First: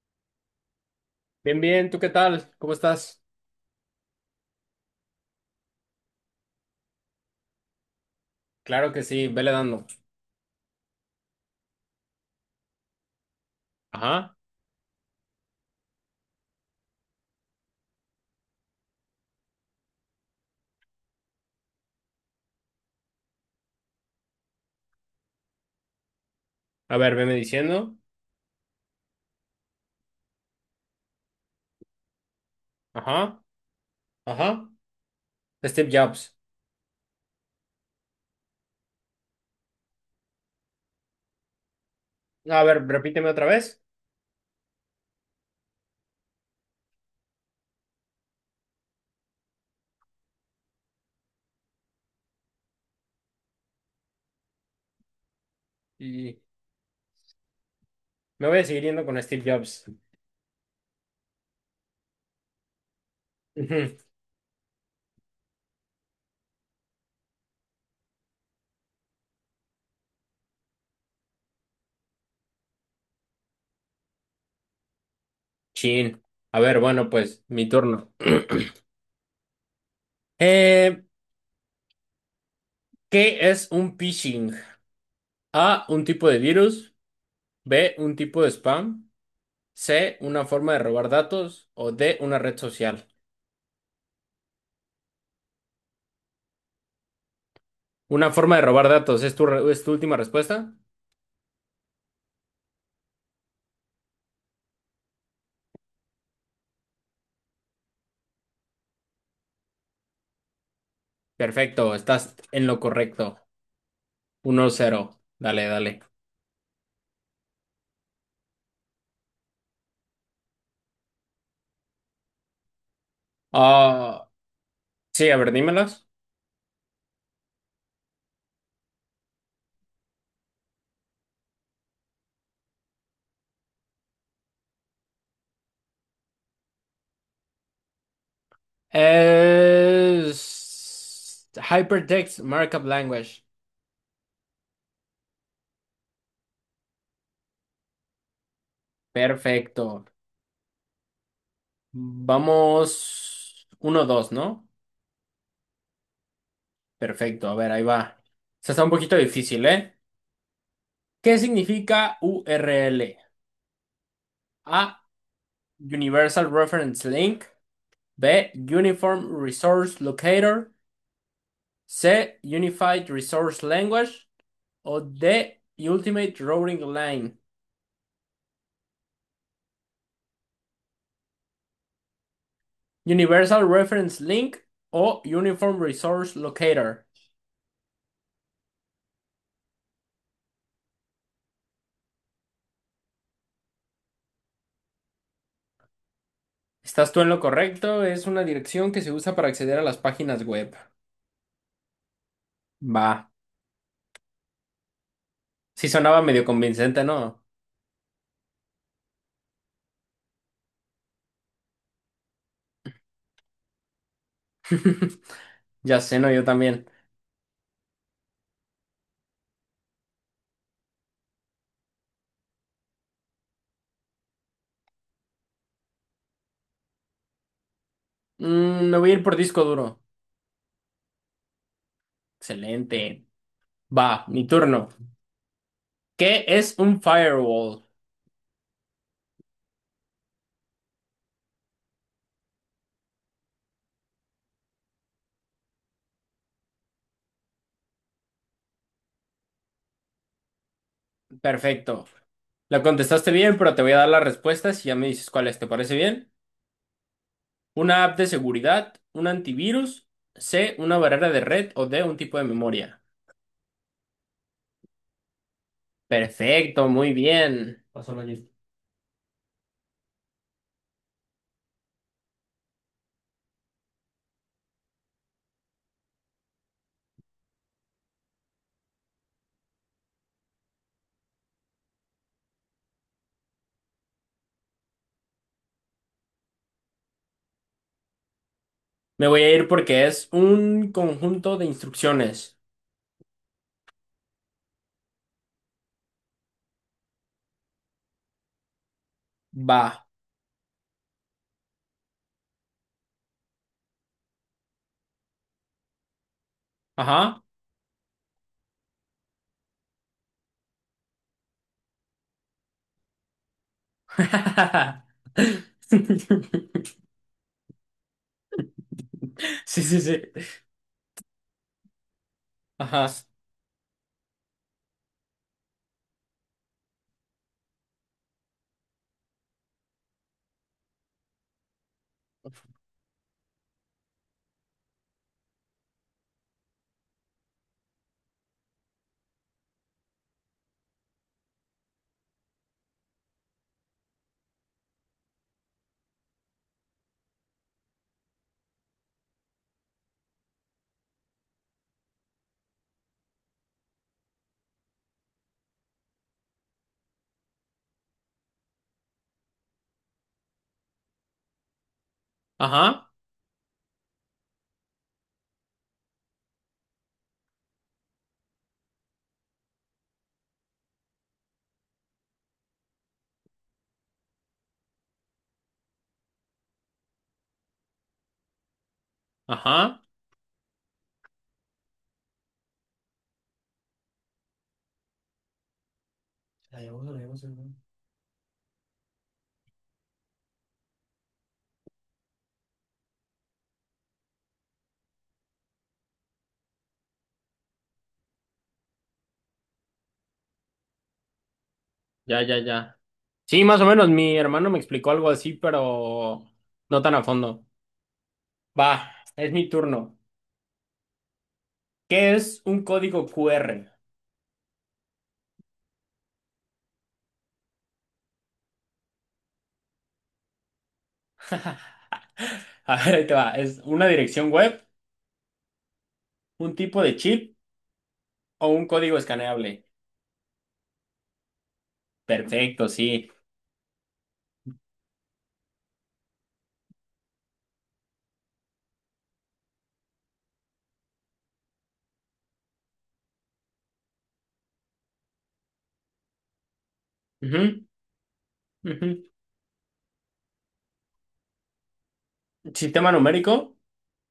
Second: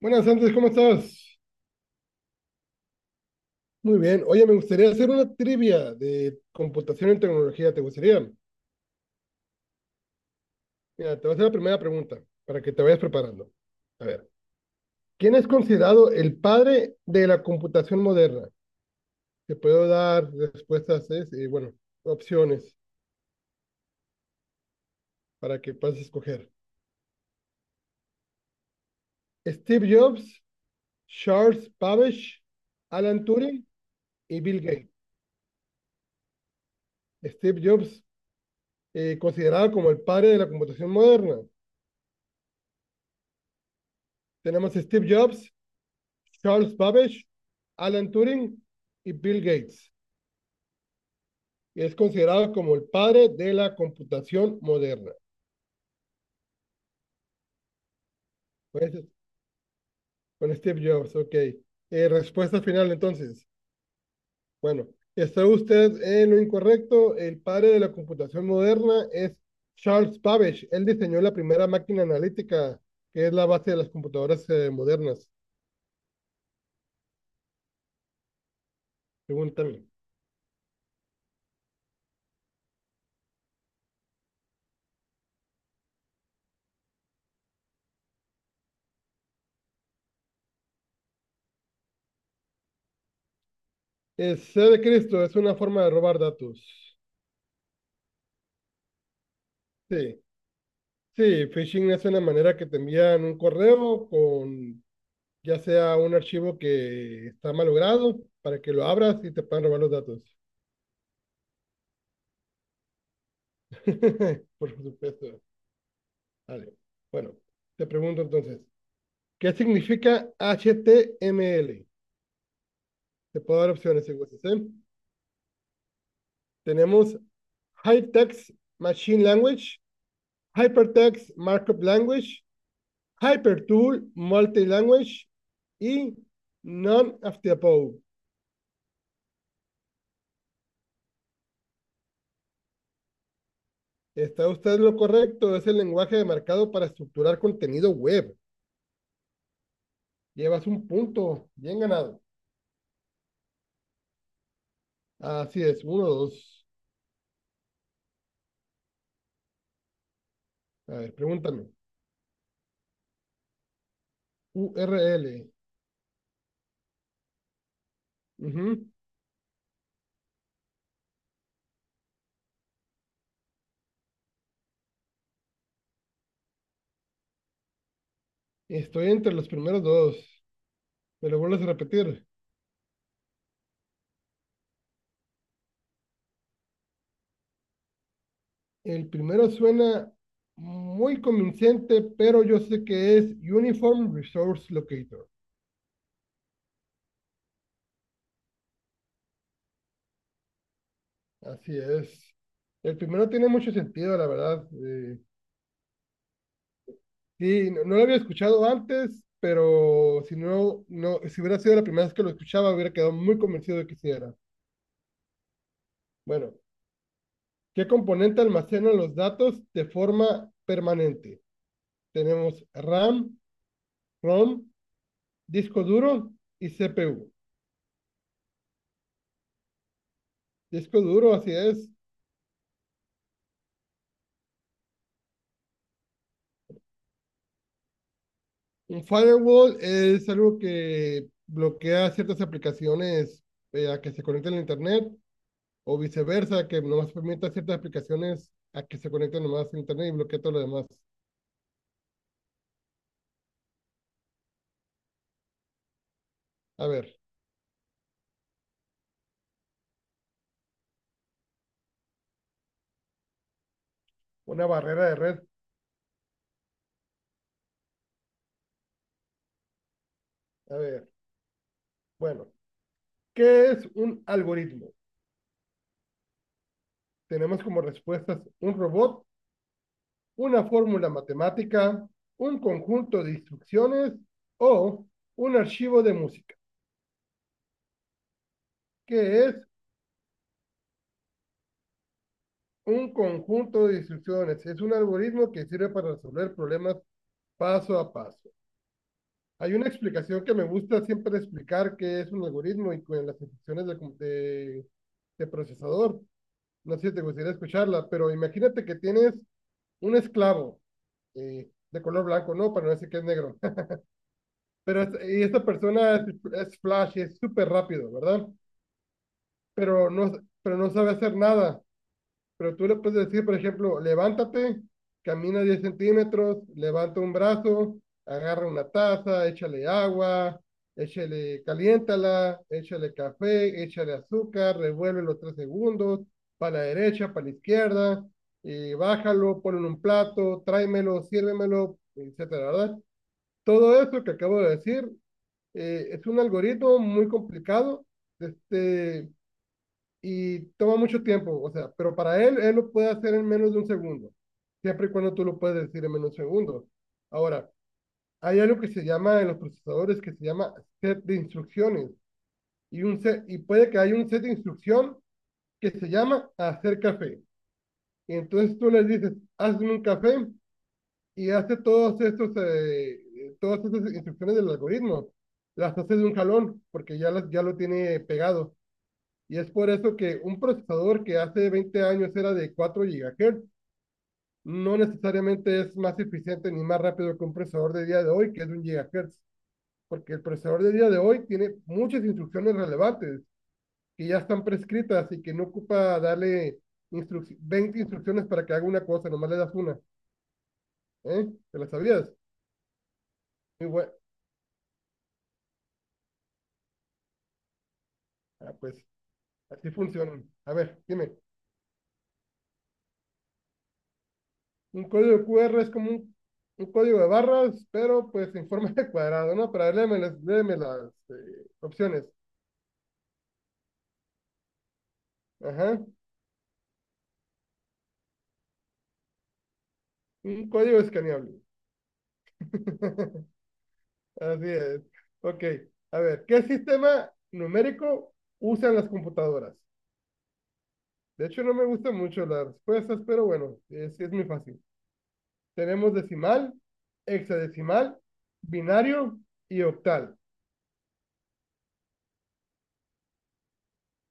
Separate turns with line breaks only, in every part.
Buenas, Andrés, ¿cómo estás?
Bien, bien, ¿tú qué tal? ¿Cómo estás?
Muy bien. Oye, me gustaría hacer una trivia de computación en tecnología. ¿Te gustaría?
Claro que sí, vele dando.
Mira, te voy a hacer la primera pregunta para que te vayas preparando. A ver,
Ajá.
¿quién es considerado el padre de la computación moderna? Te puedo dar respuestas, es, bueno, opciones para que puedas escoger.
A ver, veme diciendo.
Steve Jobs, Charles Babbage, Alan
Ajá.
Turing y Bill
Ajá.
Gates.
Steve Jobs.
Steve Jobs, considerado como el padre de la computación moderna.
A ver, repíteme otra vez.
Tenemos a Steve Jobs, Charles Babbage, Alan Turing y Bill Gates. Y es considerado como el padre de la computación moderna.
Y me voy a seguir
Pues,
yendo con Steve Jobs.
con Steve Jobs, ok. Respuesta final entonces.
Ujú.
Bueno, está usted en lo incorrecto. El padre de la computación moderna es Charles Babbage. Él diseñó la primera máquina analítica, que es la base de las computadoras modernas,
Chin. A ver, bueno, pues, mi turno.
según también.
Eh, ¿qué es un phishing? A, un tipo de virus. B, un tipo de spam. C, una forma de robar datos. O D, una red social.
El C de Cristo es una forma de robar datos.
Una forma de robar datos, es tu última
Sí.
respuesta?
Sí, phishing es una manera que te envían un correo con ya sea un archivo que está malogrado para que lo abras y te puedan robar los datos.
Perfecto, estás en lo correcto. Uno
Por
cero,
supuesto.
dale, dale.
Vale. Bueno, te pregunto entonces, ¿qué significa HTML? Te puedo dar opciones si
Ah,
gustas, ¿eh?
sí, a ver, dímelas.
Tenemos High Text Machine Language, Hypertext Markup Language, Hypertool Multilanguage y None of the Above.
Es Hypertext Markup Language.
Está usted en lo correcto, es el lenguaje de mercado para estructurar contenido web.
Perfecto.
Llevas un punto, bien ganado.
Vamos uno dos, ¿no?
Así es, uno, dos.
Perfecto, a ver, ahí va. Se está un poquito difícil, ¿eh?
A ver,
¿Qué
pregúntame.
significa URL? A.
URL.
Universal Reference Link. B.
Ujú.
Uniform Resource Locator. C. Unified Resource Language. O D, Ultimate Routing Line.
Estoy entre los primeros dos. Me lo vuelves a repetir.
Universal Reference Link o Uniform Resource Locator.
El primero suena muy convincente, pero yo sé que es Uniform Resource Locator.
Estás tú en lo correcto, es una dirección que se usa para acceder a las páginas web.
Así es. El
Va,
primero tiene mucho sentido, la verdad.
sí sonaba medio convincente, ¿no?
Sí, no, no lo había escuchado antes, pero si no, no, si hubiera sido la primera vez que lo escuchaba, hubiera quedado muy convencido de que sí era.
Ya sé, no, yo
Bueno,
también.
¿qué componente almacena los datos de forma permanente? Tenemos RAM, ROM, disco duro y CPU.
Mm, me voy a ir por disco duro.
Disco duro, así es.
Excelente. Va, mi turno. ¿Qué es un firewall?
Un firewall es algo que bloquea ciertas aplicaciones a que se conecten a Internet o viceversa, que nomás permite a ciertas aplicaciones a que se conecten nomás a Internet y bloquea todo lo demás.
Perfecto. La contestaste bien, pero te voy a dar las respuestas y ya me dices cuáles. ¿Te parece bien?
A ver,
Una app de seguridad, un antivirus, C, una barrera de red o D, un tipo de memoria.
una barrera de red.
Perfecto, muy bien. Pásalo allí.
A ver, bueno, ¿qué es un algoritmo? Tenemos como respuestas un robot, una fórmula matemática, un conjunto de instrucciones o un archivo de música. ¿Qué
Me voy a
es
ir porque es un conjunto de instrucciones.
un conjunto de instrucciones? Es un algoritmo que sirve para resolver problemas paso a paso. Hay una
Va.
explicación que me gusta siempre explicar que es un algoritmo y con las instrucciones de procesador. No sé si te
Ajá.
gustaría escucharla, pero imagínate que tienes un esclavo de color blanco, no, para no decir que es negro. Y esta persona es flash, es súper rápido, ¿verdad?
Sí, sí,
Pero
sí.
no, pero no sabe hacer nada. Pero tú le
Ajá.
puedes decir, por ejemplo, levántate, camina 10 centímetros, levanta un brazo, agarra una taza, échale agua, échale, caliéntala, échale café, échale azúcar, revuélvelo 3 segundos, para la derecha, para la izquierda, y bájalo, ponlo en un plato, tráemelo, sírvemelo, etcétera, ¿verdad? Todo eso que acabo de decir es un algoritmo muy complicado. Este, y toma mucho tiempo, o sea, pero para él, él lo puede hacer en menos de un segundo, siempre y cuando tú lo puedes decir en menos de un segundo. Ahora, hay algo que se llama en los procesadores que se llama set de instrucciones y,
Ajá.
un set, y puede que haya un set de instrucción que se llama hacer café. Y entonces tú le dices, hazme un café y hace todos estos, todas estas instrucciones del algoritmo. Las hace de un jalón porque ya, las, ya lo tiene pegado. Y es por
Ajá.
eso que un procesador que hace 20 años era de 4 GHz no necesariamente es más eficiente
La
ni más
llevamos, la
rápido
llevamos,
que
la
un procesador de día de hoy, que es de 1 GHz porque el procesador de día de hoy tiene muchas instrucciones relevantes que ya están prescritas y que no ocupa darle instruc 20 instrucciones para que haga una cosa, nomás le das una. ¿Eh? ¿Te la sabías?
Ya, ya, ya. Sí, más o
Muy
menos.
bueno.
Mi hermano me explicó algo así, pero no tan a fondo.
Ah,
Va,
pues
es mi
así
turno.
funcionan. A ver, dime.
¿Qué es un código QR?
Un código QR es como un código de barras, pero pues en forma de cuadrado, ¿no? Pero a ver, léeme las opciones.
A ver, ahí te va. Es una dirección web,
Ajá.
un tipo de chip o un código escaneable.
Un código escaneable.
Perfecto, sí.
Así es. Ok. A ver, ¿qué sistema numérico usan las computadoras? De hecho, no me gustan mucho las respuestas, pero bueno, es muy fácil. Tenemos decimal,
Ujú,
hexadecimal,
ujú.
binario y octal,
Sistema numérico,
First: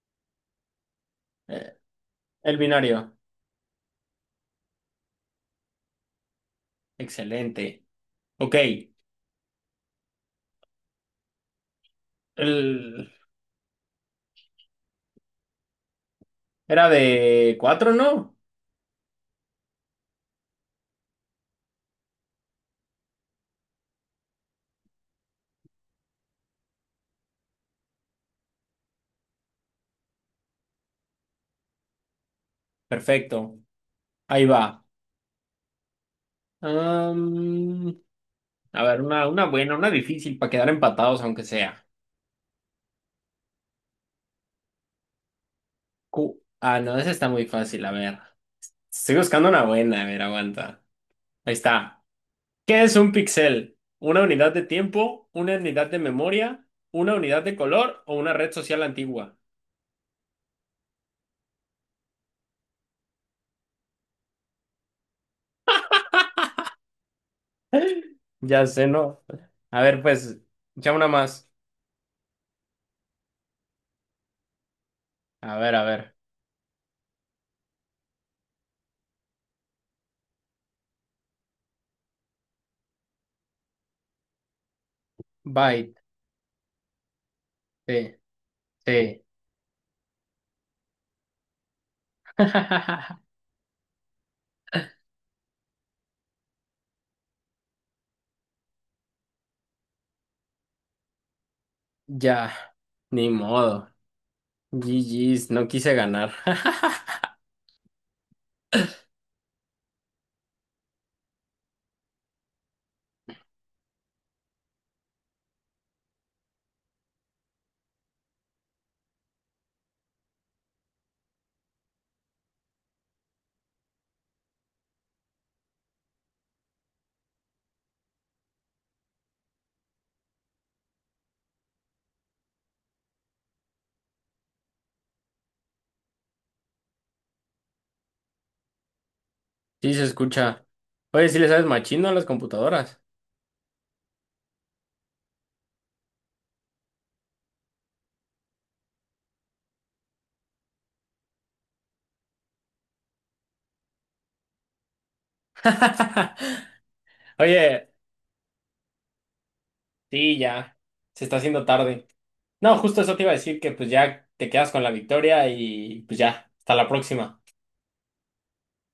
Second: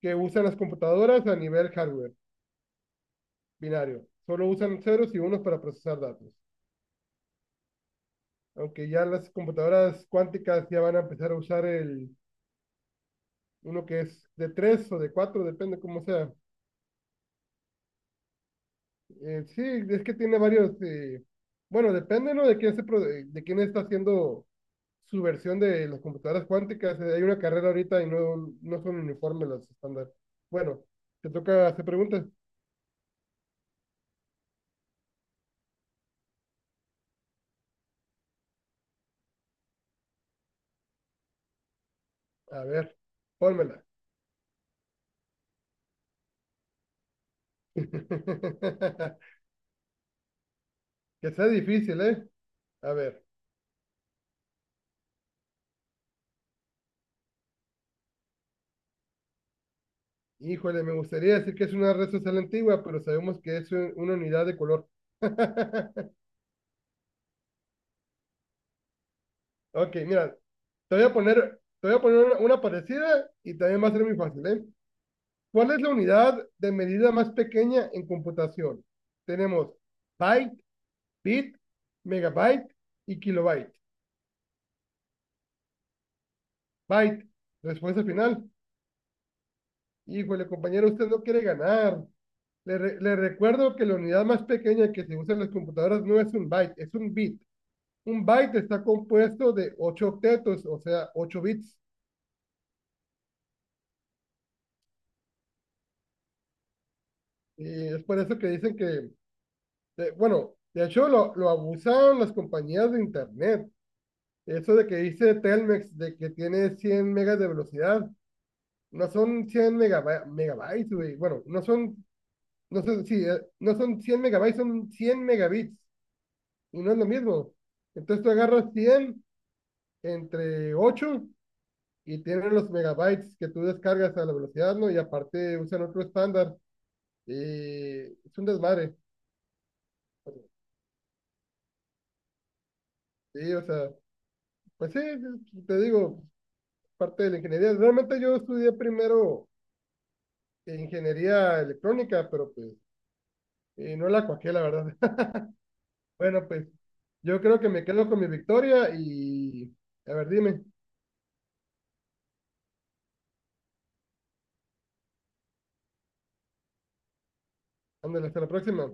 que usan las computadoras a nivel
eh,
hardware,
el binario.
binario. Solo usan ceros y unos para procesar datos.
Excelente. Ok.
Aunque ya las computadoras cuánticas ya van a empezar a usar
El-
uno que es de 3 o de 4 depende cómo sea.
Era de cuatro, ¿no?
Sí, es que tiene varios, bueno, depende, ¿no? De quién está haciendo su versión de las computadoras cuánticas. Hay una carrera ahorita y no, no son uniformes las estándar. Bueno, te toca hacer preguntas.
Perfecto. Ahí va. Am, a ver, una buena, una difícil para quedar empatados, aunque sea.
A ver, pónmela.
Ah, no, esa está muy fácil. A ver. Estoy buscando una buena. A ver, aguanta.
Que sea
Ahí
difícil,
está.
¿eh?
¿Qué
A
es un
ver.
píxel? ¿Una unidad de tiempo, una unidad de memoria, una unidad de color o una red social antigua?
Híjole, me gustaría decir que es una red social antigua, pero sabemos que es una unidad de color.
Ya sé, ¿no? A
Ok,
ver,
mira,
pues, ya una más.
te voy a poner una parecida y también va a ser muy fácil, ¿eh?
A
¿Cuál
ver,
es
a
la
ver.
unidad de medida más pequeña en computación? Tenemos byte, bit, megabyte y kilobyte.
Byte,
Byte, respuesta
sí,
final.
sí.
Híjole, compañero, usted no quiere ganar. Le recuerdo que la unidad más pequeña que se usa en las computadoras no es un byte, es un bit. Un byte está compuesto de 8 octetos, o sea, 8 bits.
Ya, ni modo. GG's, no quise ganar.
Y es por eso que dicen que, de- bueno, de hecho lo abusaron las compañías de Internet. Eso de que dice Telmex de que tiene 100 megas de velocidad, no son 100 megab megabytes, güey. Bueno, no son, sí, no son 100 megabytes, son 100 megabits. Y no es lo mismo. Entonces tú agarras 100 entre 8 y tienen los megabytes que tú descargas a la velocidad, ¿no? Y aparte usan otro estándar. Y es un desmadre.
Sí, se escucha. Oye, ¿sí le sabes machino a las computadoras?
Sí, o sea, pues sí, sí, te digo, parte de la ingeniería. Realmente yo estudié primero ingeniería electrónica, pero pues no la cuajé, la verdad. Bueno, pues yo creo que me
Oye,
quedo con mi victoria y a ver,
sí,
dime,
ya. Se está haciendo tarde. No, justo eso te iba a decir que pues ya te quedas con la victoria y pues ya, hasta la próxima.
ándale, hasta la próxima.